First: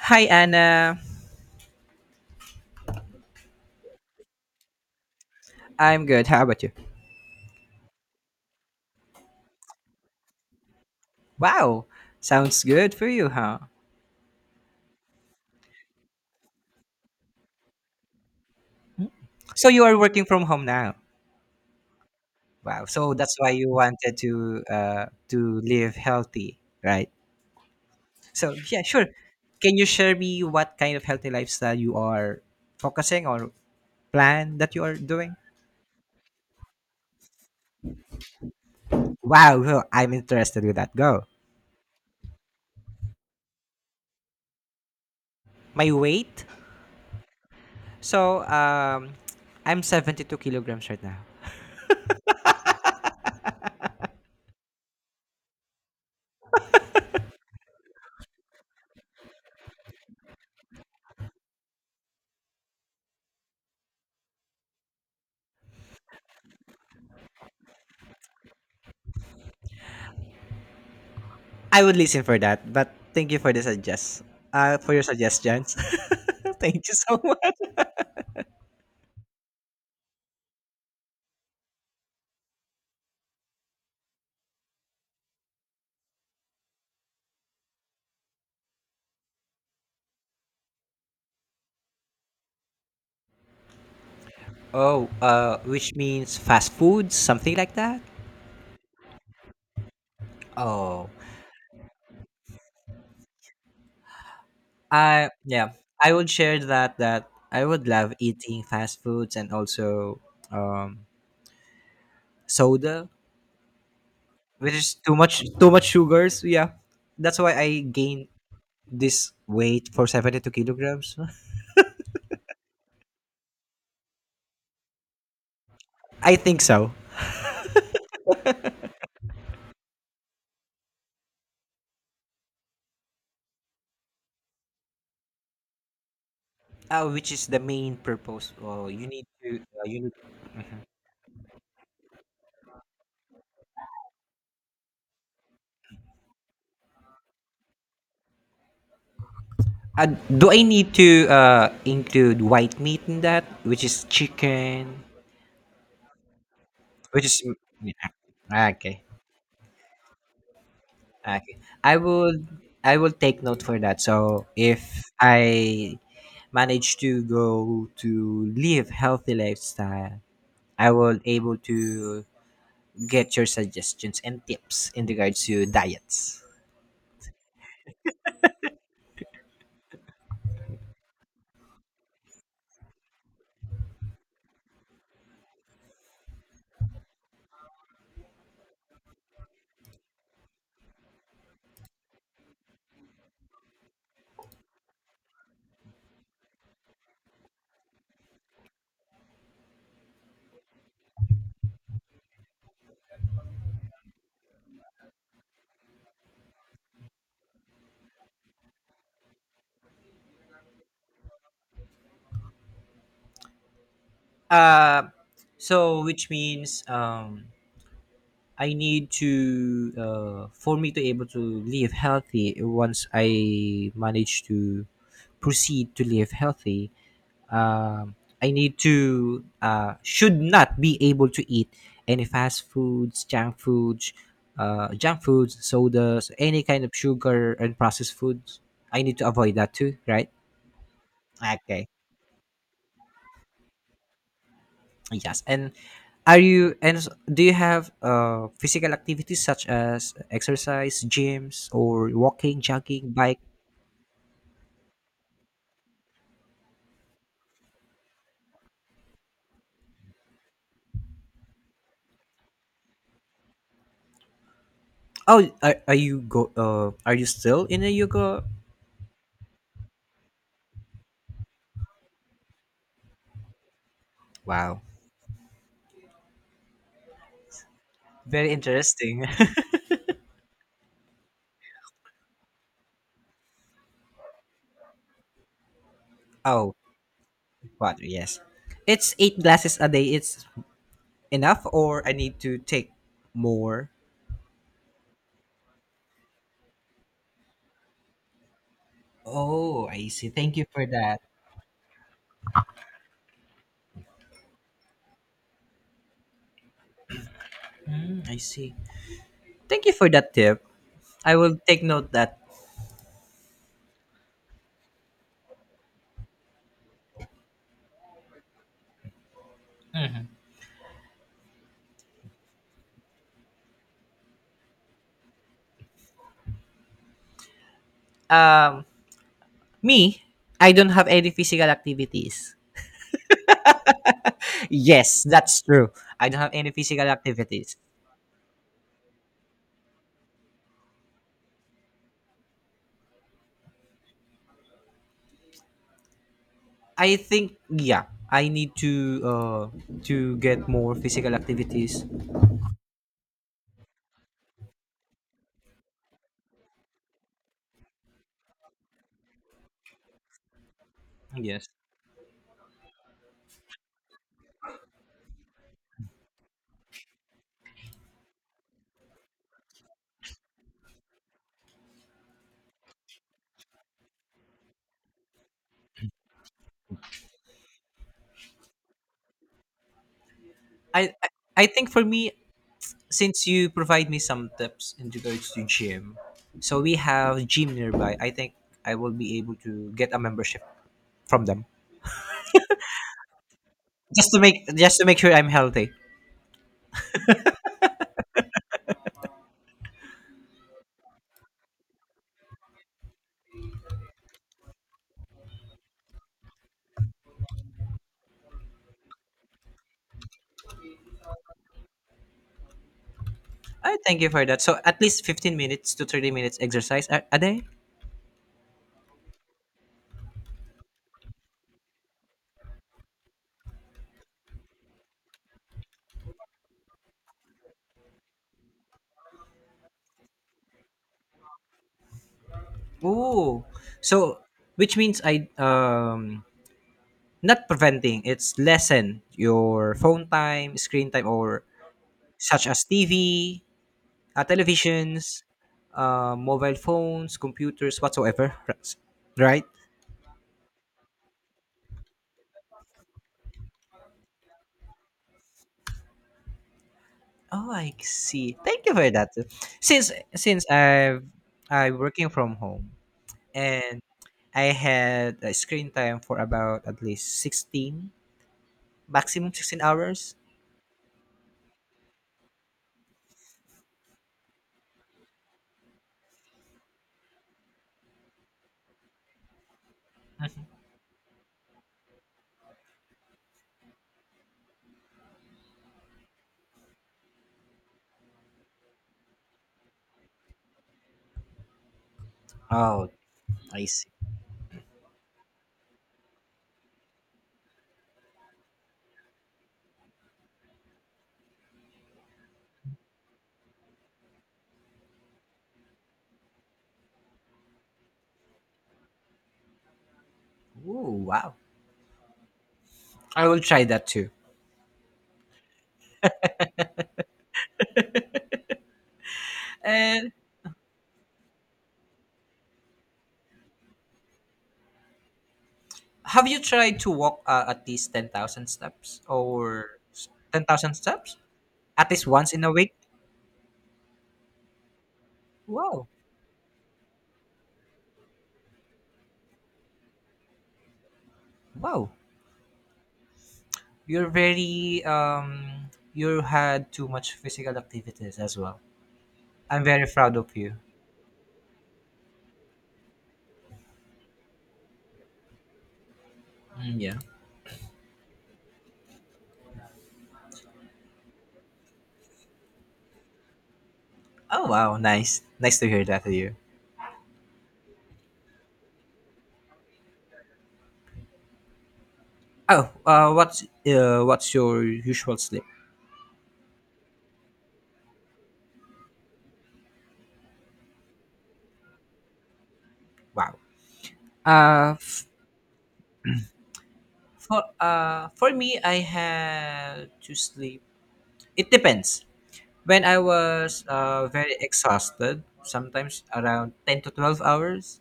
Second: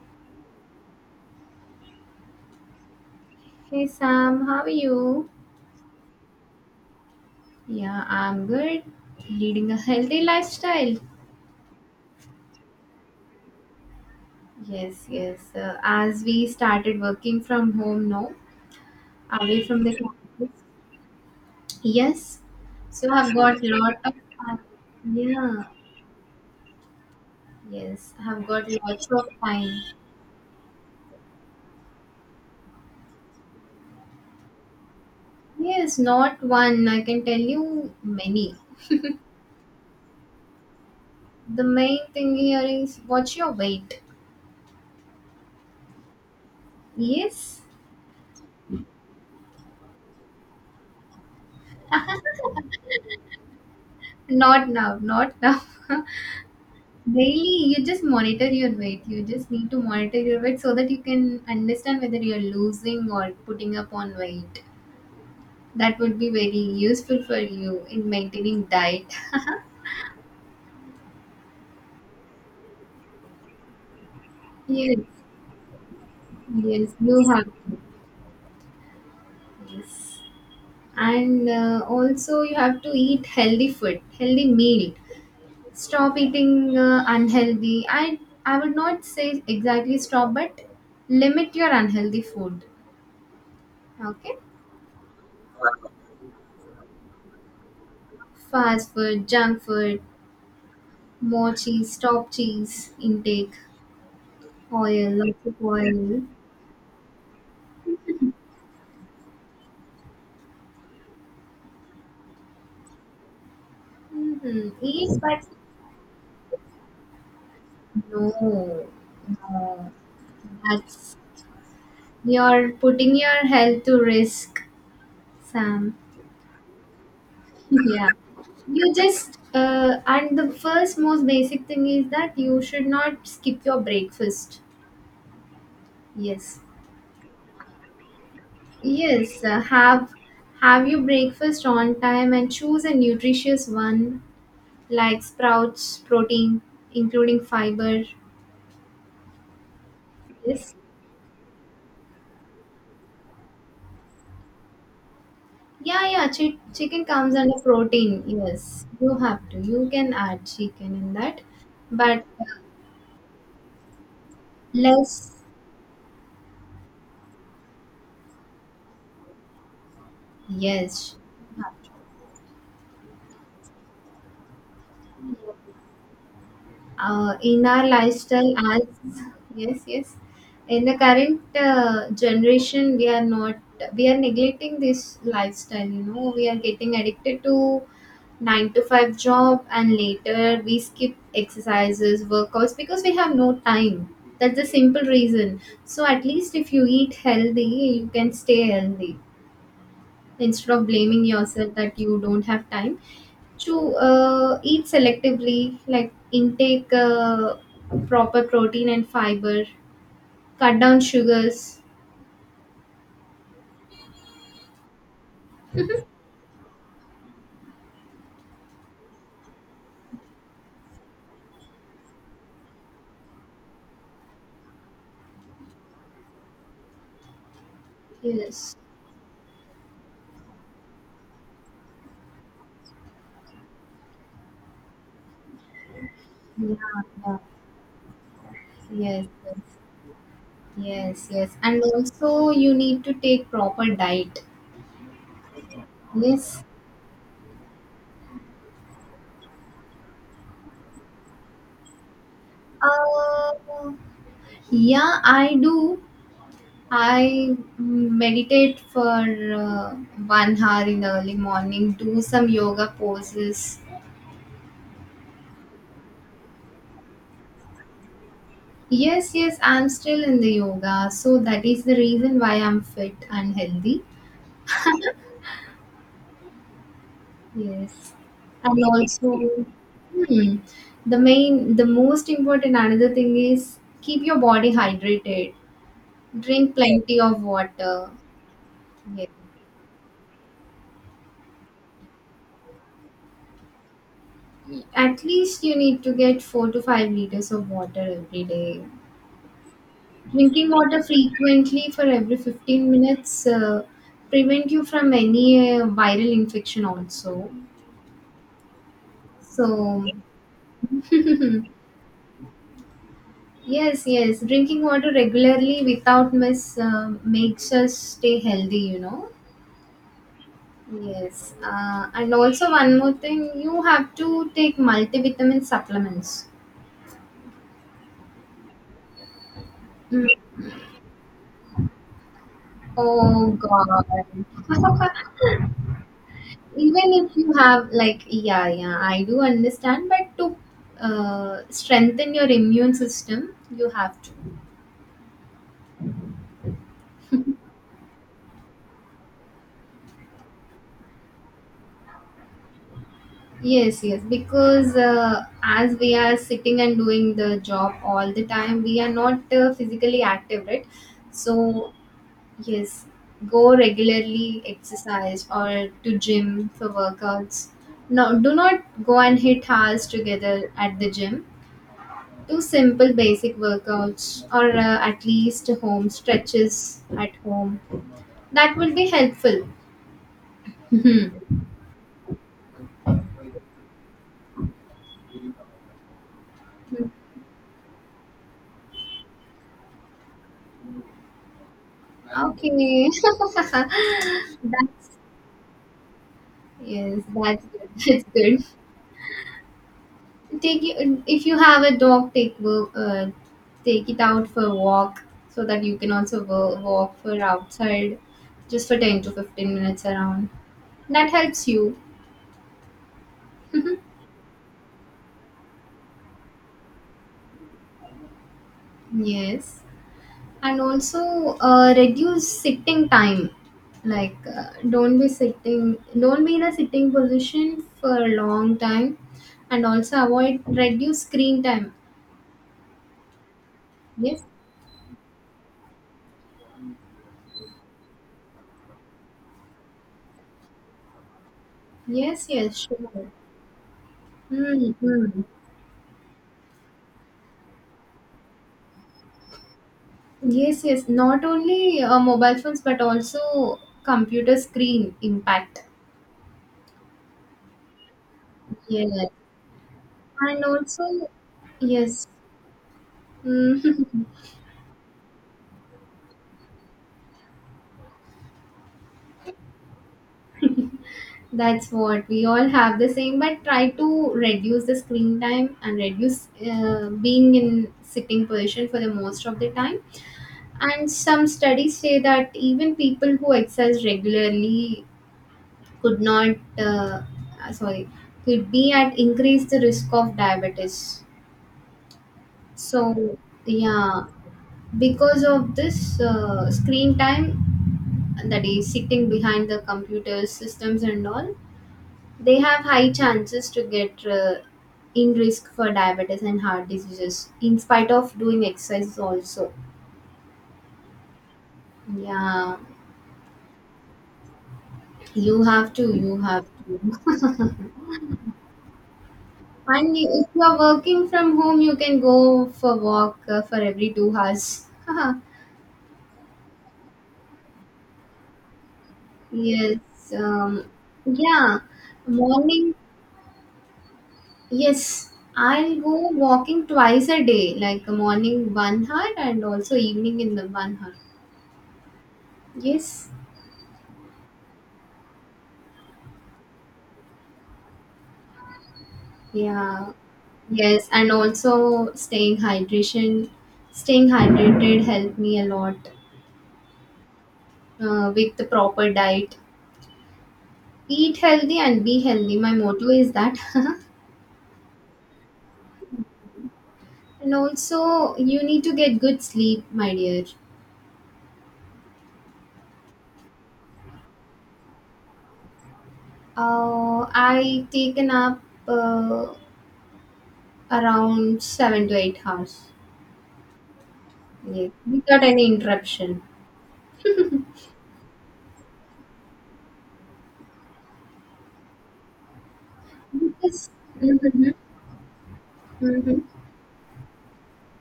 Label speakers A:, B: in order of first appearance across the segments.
A: Hi, Anna.
B: Hey Sam, how are you?
A: I'm good. How about you?
B: Yeah, I'm good. Leading a healthy lifestyle.
A: Wow. Sounds good for you, huh?
B: Yes, yes. As we started working from home now, away
A: So
B: from
A: you
B: the
A: are working from
B: campus.
A: home now.
B: Yes.
A: Wow.
B: So
A: So
B: I've
A: that's why
B: got
A: you
B: lot of
A: wanted
B: time.
A: to
B: Yeah.
A: live healthy, right?
B: Yes, I've
A: So
B: got
A: yeah, sure.
B: lots of
A: Can
B: time.
A: you share me what kind of healthy lifestyle you are focusing or plan that you are doing?
B: Yes, not one. I can tell you many.
A: Wow, wow, I'm interested with that. Go.
B: The main thing here is what's your weight?
A: My weight.
B: Yes.
A: So I'm 72 kilograms right now.
B: Not now. Not now. Daily, you just monitor your weight. You just need to monitor your weight so that you can understand whether you're losing or putting up on weight. That would be very useful for you in maintaining diet.
A: I would listen for that, but thank you for the suggest. For
B: Yes,
A: your suggestions. Thank
B: yes,
A: you so
B: you have to.
A: much.
B: And also, you have to eat healthy food, healthy meal. Stop eating unhealthy. I would not say exactly stop, but limit your unhealthy food. Okay,
A: Oh, which means fast food, something like that.
B: fast food, junk food,
A: Oh,
B: more cheese, stop cheese intake, oil,
A: I
B: lots of
A: yeah, I
B: oil.
A: would share that I would love eating fast foods, and also um soda,
B: Mm-hmm.
A: which is too
B: Yes, but
A: much too much sugars. Yeah, that's why I gained
B: no,
A: this weight
B: no,
A: for seventy two
B: that's
A: kilograms.
B: you're putting your health to risk, Sam.
A: I think so.
B: Yeah, you just and the first most basic thing is that you should not skip your breakfast. Yes,
A: Which is the main purpose? Oh, you need
B: yes,
A: to
B: uh,
A: you
B: have
A: need.
B: have your breakfast on time and choose a nutritious one like sprouts, protein, including fiber.
A: Do I
B: Yes.
A: need to include white meat in that, which is chicken,
B: Yeah, yeah. Chicken
A: which
B: comes
A: is,
B: under
A: yeah.
B: protein.
A: Ah,
B: Yes,
A: okay,
B: you have to. You can add chicken in
A: ah,
B: that,
A: okay. I
B: but
A: will, I will take note for that. So if
B: less.
A: I manage to go to live healthy lifestyle, I
B: Yes.
A: will able to get your suggestions and tips in regards to diets.
B: In our lifestyle as yes yes in the current generation we are not we are neglecting this lifestyle, you know, we are getting addicted to 9 to 5 job and later we skip exercises workouts because we have no time. That's the simple reason. So at least if you eat healthy you can stay healthy, instead of blaming yourself that you don't have time to eat selectively, like intake proper protein and fiber, cut down sugars.
A: Uh, so which means, I need to for me to able to live healthy once I manage to proceed to live healthy. um, I
B: Yes,
A: need to should not be able to eat any fast foods, junk foods, sodas, any
B: yeah,
A: kind of
B: yeah.
A: sugar and processed foods. I need
B: Yes,
A: to
B: yes,
A: avoid that too, right?
B: yes, yes, and
A: Okay.
B: also you need to take proper diet.
A: Yes. And are
B: Yes,
A: you and s- do you have physical activities such as exercise, gyms, or walking, jogging, bike?
B: uh, yeah, I do. I meditate for uh, 1 hour in the early morning, do some yoga poses.
A: Oh, are you go? Are you still in a yoga?
B: Yes, yes, I'm still in the yoga. So that is the reason why I'm fit and healthy.
A: Wow,
B: Yes.
A: very
B: And
A: interesting.
B: also, hmm, the most important another thing is keep your body hydrated.
A: Oh,
B: Drink plenty of
A: water.
B: water.
A: Yes, it's
B: Yes.
A: eight glasses a day. It's enough, or I need to take more.
B: At least you need to get 4 to 5 liters of water every day.
A: Oh, I see. Thank you
B: Drinking
A: for
B: water
A: that.
B: frequently for every 15 minutes prevent you from any viral infection also.
A: Mm, I see. Thank you
B: So
A: for that tip. I will take note that.
B: yes, yes. Drinking water regularly without miss makes us stay healthy, you know. Yes. And also, one more thing, you have to take multivitamin supplements.
A: Um, Me,
B: Mm.
A: I don't have any physical activities.
B: Oh, God.
A: Yes, that's true. I don't have any physical
B: Even if you
A: activities.
B: have, like, yeah, yeah, I do understand, but to strengthen your immune system, you have to.
A: I think, yeah, I need uh to get more physical activities.
B: Yes, yes, because as we are sitting and doing the job all the time, we are not physically active, right?
A: Yes.
B: So, yes, go regularly exercise or to gym for workouts. No, do not go and hit hours together at the gym. Do simple basic workouts or at least home stretches at home. That will be helpful.
A: I I, I think, for me, since you provide me some tips in regards to gym. So we
B: Hmm.
A: have gym nearby. I think I will be able to get a membership from them.
B: Okay.
A: Just to make just to
B: That's,
A: make sure I'm healthy.
B: yes, that's good. That's good. If you have a dog, take it out for a walk, so that you can also walk for outside just for 10 to 15 minutes around. That helps you.
A: I thank you for that. So at least 15 minutes to 30 minutes exercise a day.
B: Yes, and also, reduce sitting time, like, don't be in a sitting position for a long time, and also avoid, reduce screen time.
A: Oh, so
B: Yes,
A: which means I, not preventing, it's lessen your phone time, screen time, or
B: yes,
A: such
B: yes,
A: as TV,
B: sure. Mm-hmm.
A: televisions, mobile phones, computers, whatsoever. Right?
B: Yes, yes. Not only mobile phones, but also computer screen impact.
A: Oh, I see. Thank you for
B: Yes.
A: that. Since
B: And
A: since
B: also,
A: I
B: yes,
A: working from home, and
B: Mm.
A: I had a screen time for about at least 16, maximum 16 hours.
B: That's what we all have the same, but try to reduce the screen time and reduce being in sitting position for the most of the time. And some studies say that even people who exercise regularly could not, sorry, could be at increased risk of diabetes.
A: Oh,
B: So,
A: I see.
B: yeah, because of this screen time, that is sitting behind the computer systems and all, they have high chances to get in risk for diabetes and heart diseases, in spite of doing exercise also.
A: Oh, wow.
B: Yeah,
A: I will try that too.
B: you have to, you have to. And
A: And
B: if you are working from home, you can go for walk for every 2 hours.
A: have you tried to walk at least 10,000 steps or
B: Yes. Um,
A: 10,000 steps
B: yeah.
A: at least once in a
B: Morning
A: week?
B: Yes, I'll
A: Wow.
B: go walking twice a day, like morning 1 hour and also evening in the 1 hour.
A: Wow.
B: Yes,
A: You're very, you had too much physical activities as well. I'm very
B: yeah,
A: proud of you.
B: yes, and also staying hydration, staying hydrated helped me a lot
A: Mm, yeah.
B: with the proper diet. Eat healthy and be healthy. My motto is that.
A: Oh wow, nice. Nice to hear that to you.
B: And also, you need to get good sleep, my dear.
A: Oh, what's your usual sleep?
B: I take a nap around 7 to 8 hours.
A: Wow.
B: Yes,
A: Uh f-
B: without any interruption.
A: for me, I have to sleep. It depends. When I was
B: Because
A: very
B: mm-hmm,
A: exhausted, sometimes
B: mm-hmm.
A: around 10 to 12 hours.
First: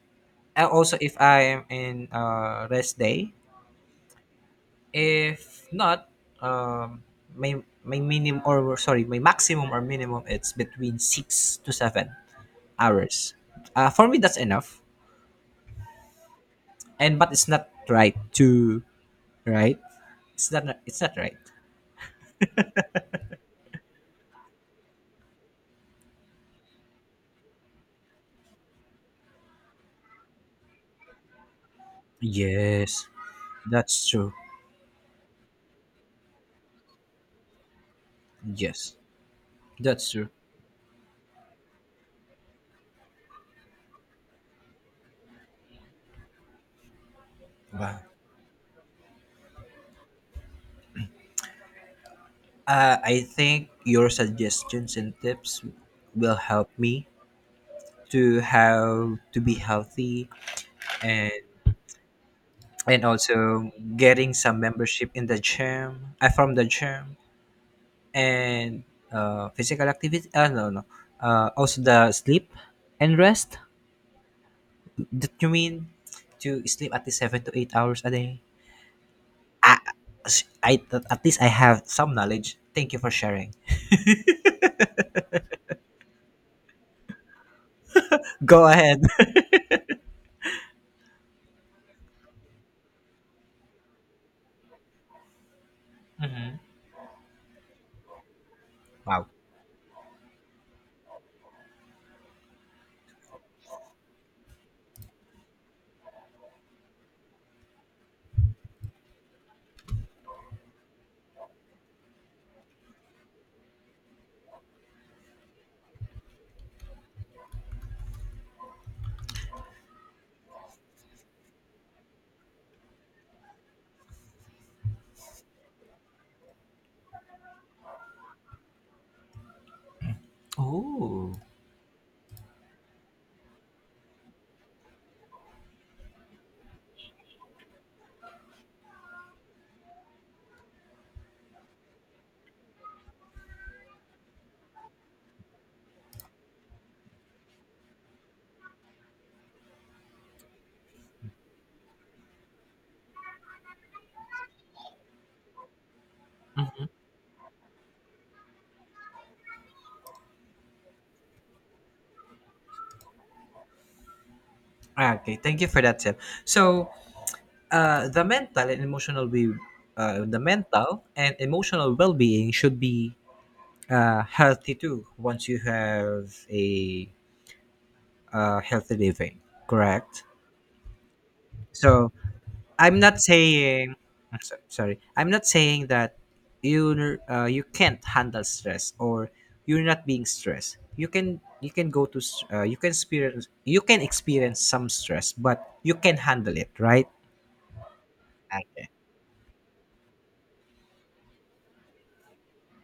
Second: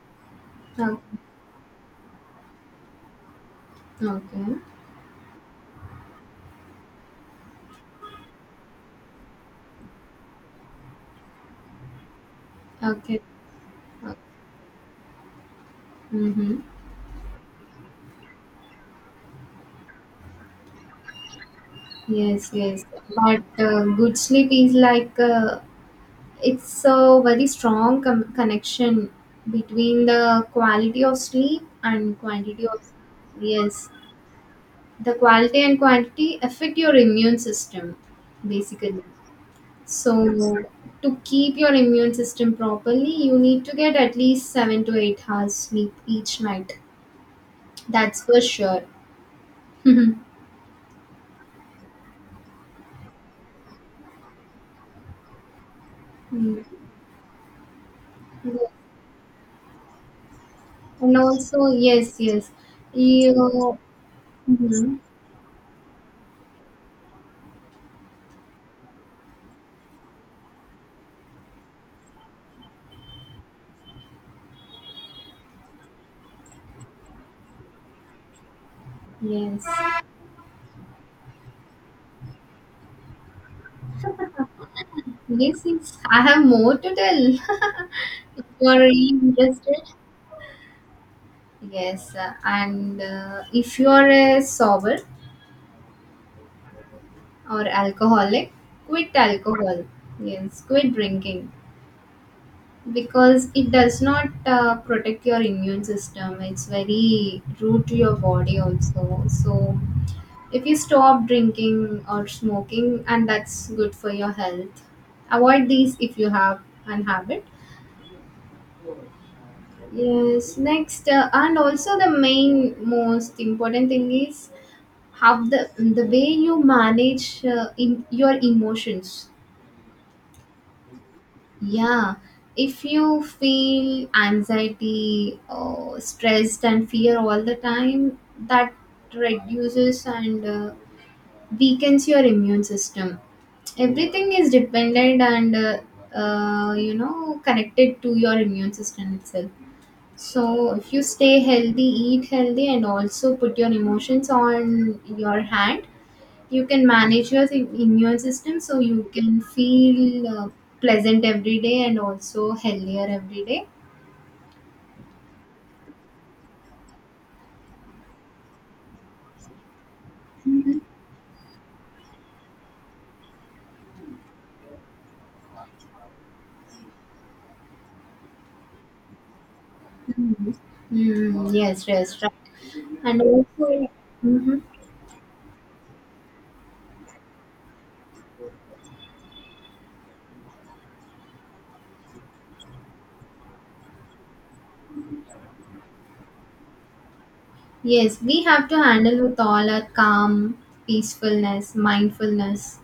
A: And also,
B: Okay,
A: if I am in rest day,
B: okay,
A: if not, um, my minimum, or sorry, my maximum or minimum, it's between 6 to 7
B: okay.
A: hours. For me, that's enough.
B: Mm-hmm.
A: And but it's not right to, right. It's not right.
B: Yes, yes. But good sleep is like, it's a very strong connection between the quality of sleep and quantity of
A: Yes,
B: yes.
A: that's true.
B: The quality and quantity affect your immune system,
A: Yes,
B: basically.
A: that's true.
B: So, to keep your immune system properly, you need to get at least 7 to 8 hours sleep each night.
A: Wow.
B: That's for sure.
A: I think your suggestions and tips will
B: Mm.
A: help me to
B: Yes.
A: have to be healthy,
B: And
A: and
B: also, yes, yes,
A: and also
B: you.
A: getting some
B: Mhm.
A: membership in the gym, from the gym, and physical activity, no, no, also the sleep and rest, that you mean to sleep at least 7 to 8 hours a day.
B: Yes,
A: I, I at least I have some knowledge. Thank you for sharing.
B: yes, yes. I have more to tell. If
A: Go
B: you are
A: ahead.
B: really interested, yes. And If you are a sober or alcoholic, quit
A: Wow.
B: alcohol. Yes, quit drinking, because it does not protect your immune system. It's very rude to your body also. So if you stop drinking or smoking, and that's good for your health. Avoid these if you have an habit. Yes, next. And also, the main most important thing is how the way you manage in your emotions.
A: Oh.
B: Yeah, if you feel anxiety, stressed, and fear all the time, that reduces and weakens your immune system. Everything is dependent and you know, connected to your immune system itself. So if you stay healthy, eat healthy, and also put your emotions on your hand, you can manage your immune system, so you can feel pleasant every day and also healthier every day.
A: Okay, thank you for that tip. So, the mental and emotional
B: Mm-hmm.
A: well-being should be healthy too. Once you have a healthy living, correct?
B: Mm, yes,
A: So,
B: yes, right,
A: I'm not
B: and also
A: saying, I'm
B: hmm
A: sorry, I'm not saying that you can't handle stress, or you're not being stressed. You can you can experience some stress, but you can handle it, right?
B: yes. We have to
A: Okay.
B: handle with all our calm, peacefulness, mindfulness.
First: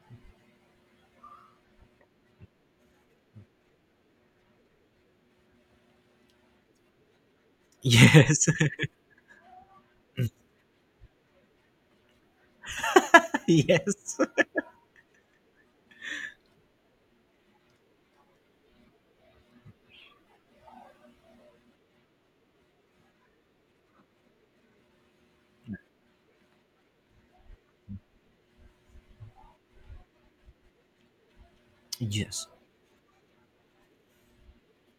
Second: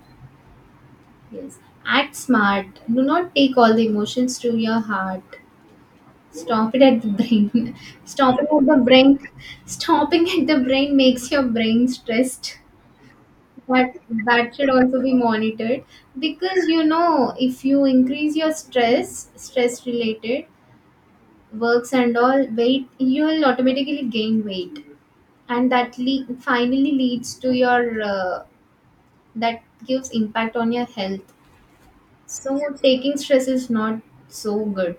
B: Yes, act smart. Do not take all the emotions to your heart. Stop it at the brain. Stop
A: Yes,
B: it at the brain. Stopping at the brain makes your brain stressed. That
A: yes,
B: that should also be monitored, because you know if you increase your stress related works and all weight, you will automatically gain weight, and that finally leads to your that gives impact on your health.
A: yes.
B: So taking stress is not so good.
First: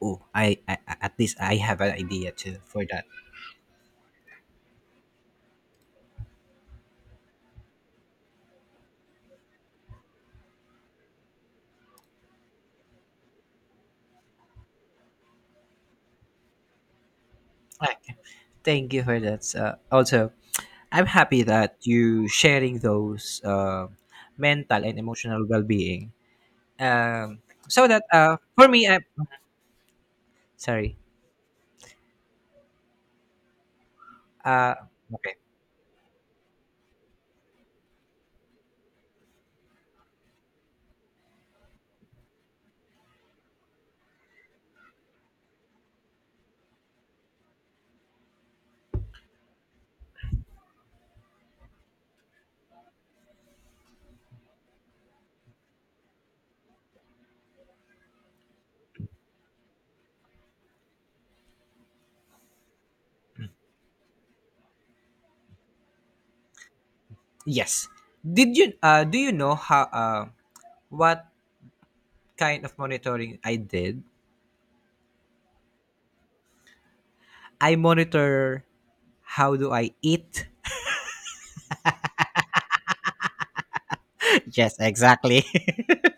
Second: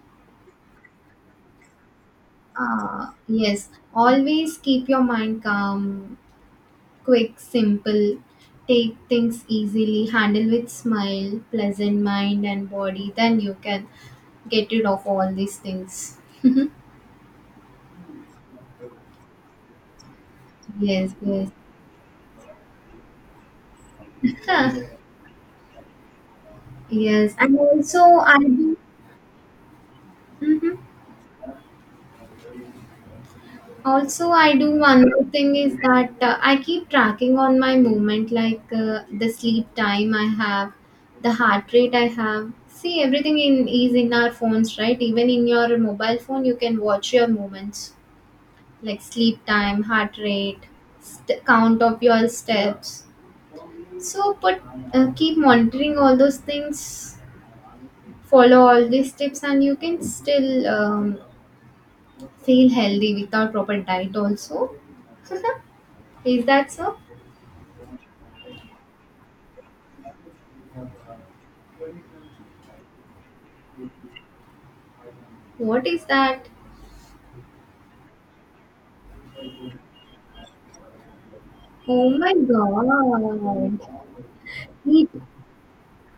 A: Oh, at least I have an idea too for that.
B: Yes, always keep your mind calm. Quick, simple, take things easily, handle with smile, pleasant mind and body, then you can get rid of all these things.
A: Okay. Thank you for that. Also, I'm
B: Yes,
A: happy
B: yes.
A: that you sharing those mental
B: Huh.
A: and emotional well-being.
B: Yes,
A: Um,
B: and
A: so
B: also
A: that
B: I
A: for
B: do.
A: me, I
B: Mhm.
A: sorry.
B: Also, I do
A: Uh,
B: one more
A: okay.
B: thing is that I keep tracking on my movement, like, the sleep time I have, the heart rate I have. See, everything in is in our phones, right? Even in your mobile phone, you can watch your movements, like sleep time, heart rate, count of your steps. So, put keep monitoring all those things, follow all these tips, and you can still feel healthy without proper diet, also. Is that so?
A: Yes. Did you do you know how what kind of monitoring I did?
B: What is that?
A: I monitor how do I eat.
B: Oh my god.
A: Yes,
B: Eat.
A: exactly.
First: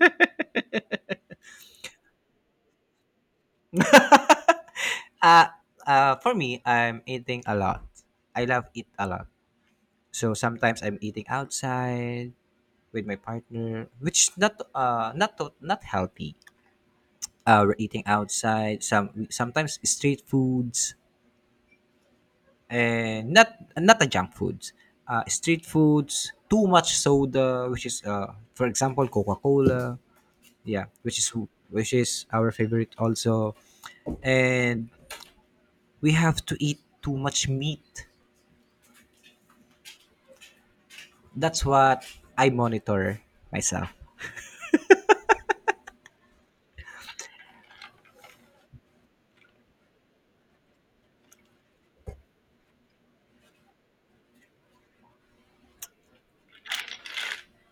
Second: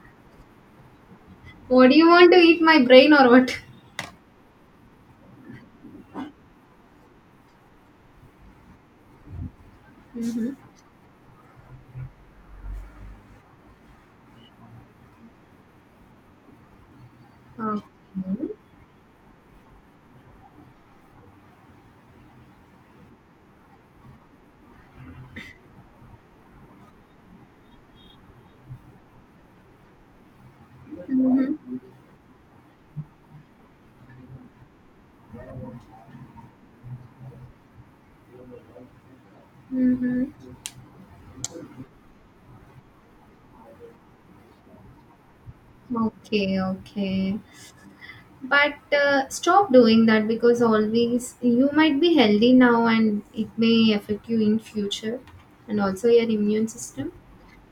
B: What do you want to eat? My brain or what?
A: uh, for me, I'm eating a lot. I love eat a lot. So
B: Mm-hmm.
A: sometimes I'm eating outside with my partner, which not healthy. We're
B: Okay.
A: eating outside. Sometimes street foods, and not the junk foods. Street foods, too much soda, which is for example Coca Cola. Yeah, which is
B: Mm-hmm.
A: our favorite also, and we have to eat too much meat.
B: Mm-hmm.
A: That's what I monitor myself.
B: Okay, okay. But stop doing that, because always you might be healthy now and it may affect you in future, and also your immune system,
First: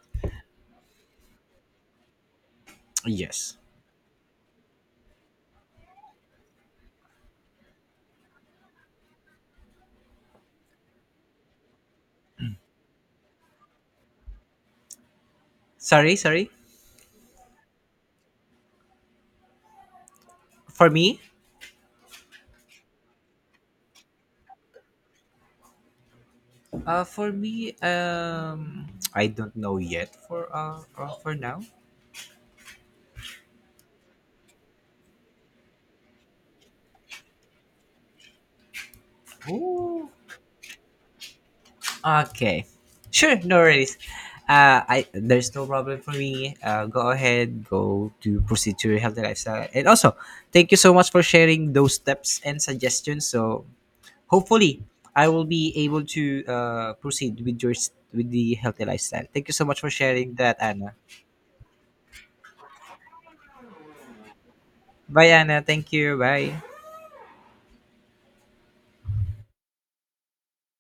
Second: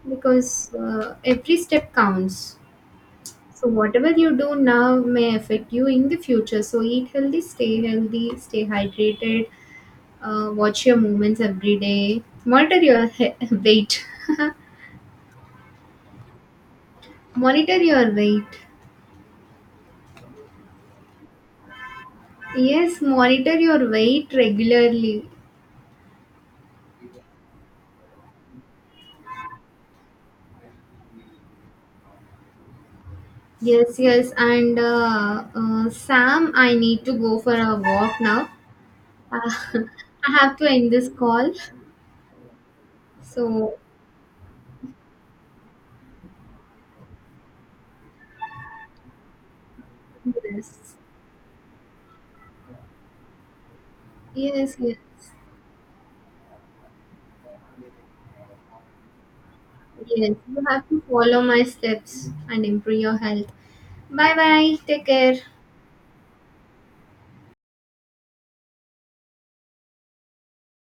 B: because every step counts.
A: Yes.
B: So whatever you do now may affect you in the future. So eat healthy, stay hydrated, watch your movements every day, monitor your weight,
A: Sorry, sorry.
B: monitor your weight.
A: For me,
B: Yes, monitor your weight regularly.
A: for me, I don't know yet. For now.
B: Yes, yes, and Sam, I need to go for a walk now. Uh,
A: Ooh.
B: I have to end this call.
A: Okay. Sure, no
B: So,
A: worries. I There's no problem for me. Go ahead, go to proceed to your healthy lifestyle. And also, thank you so
B: yes,
A: much for sharing those steps and suggestions. So
B: yes,
A: hopefully,
B: yes,
A: I will be able to proceed with the healthy lifestyle. Thank you so much for sharing
B: yes.
A: that,
B: You have
A: Anna.
B: to follow my steps and improve your health. Bye bye. Take
A: Bye,
B: care.
A: Anna. Thank you. Bye.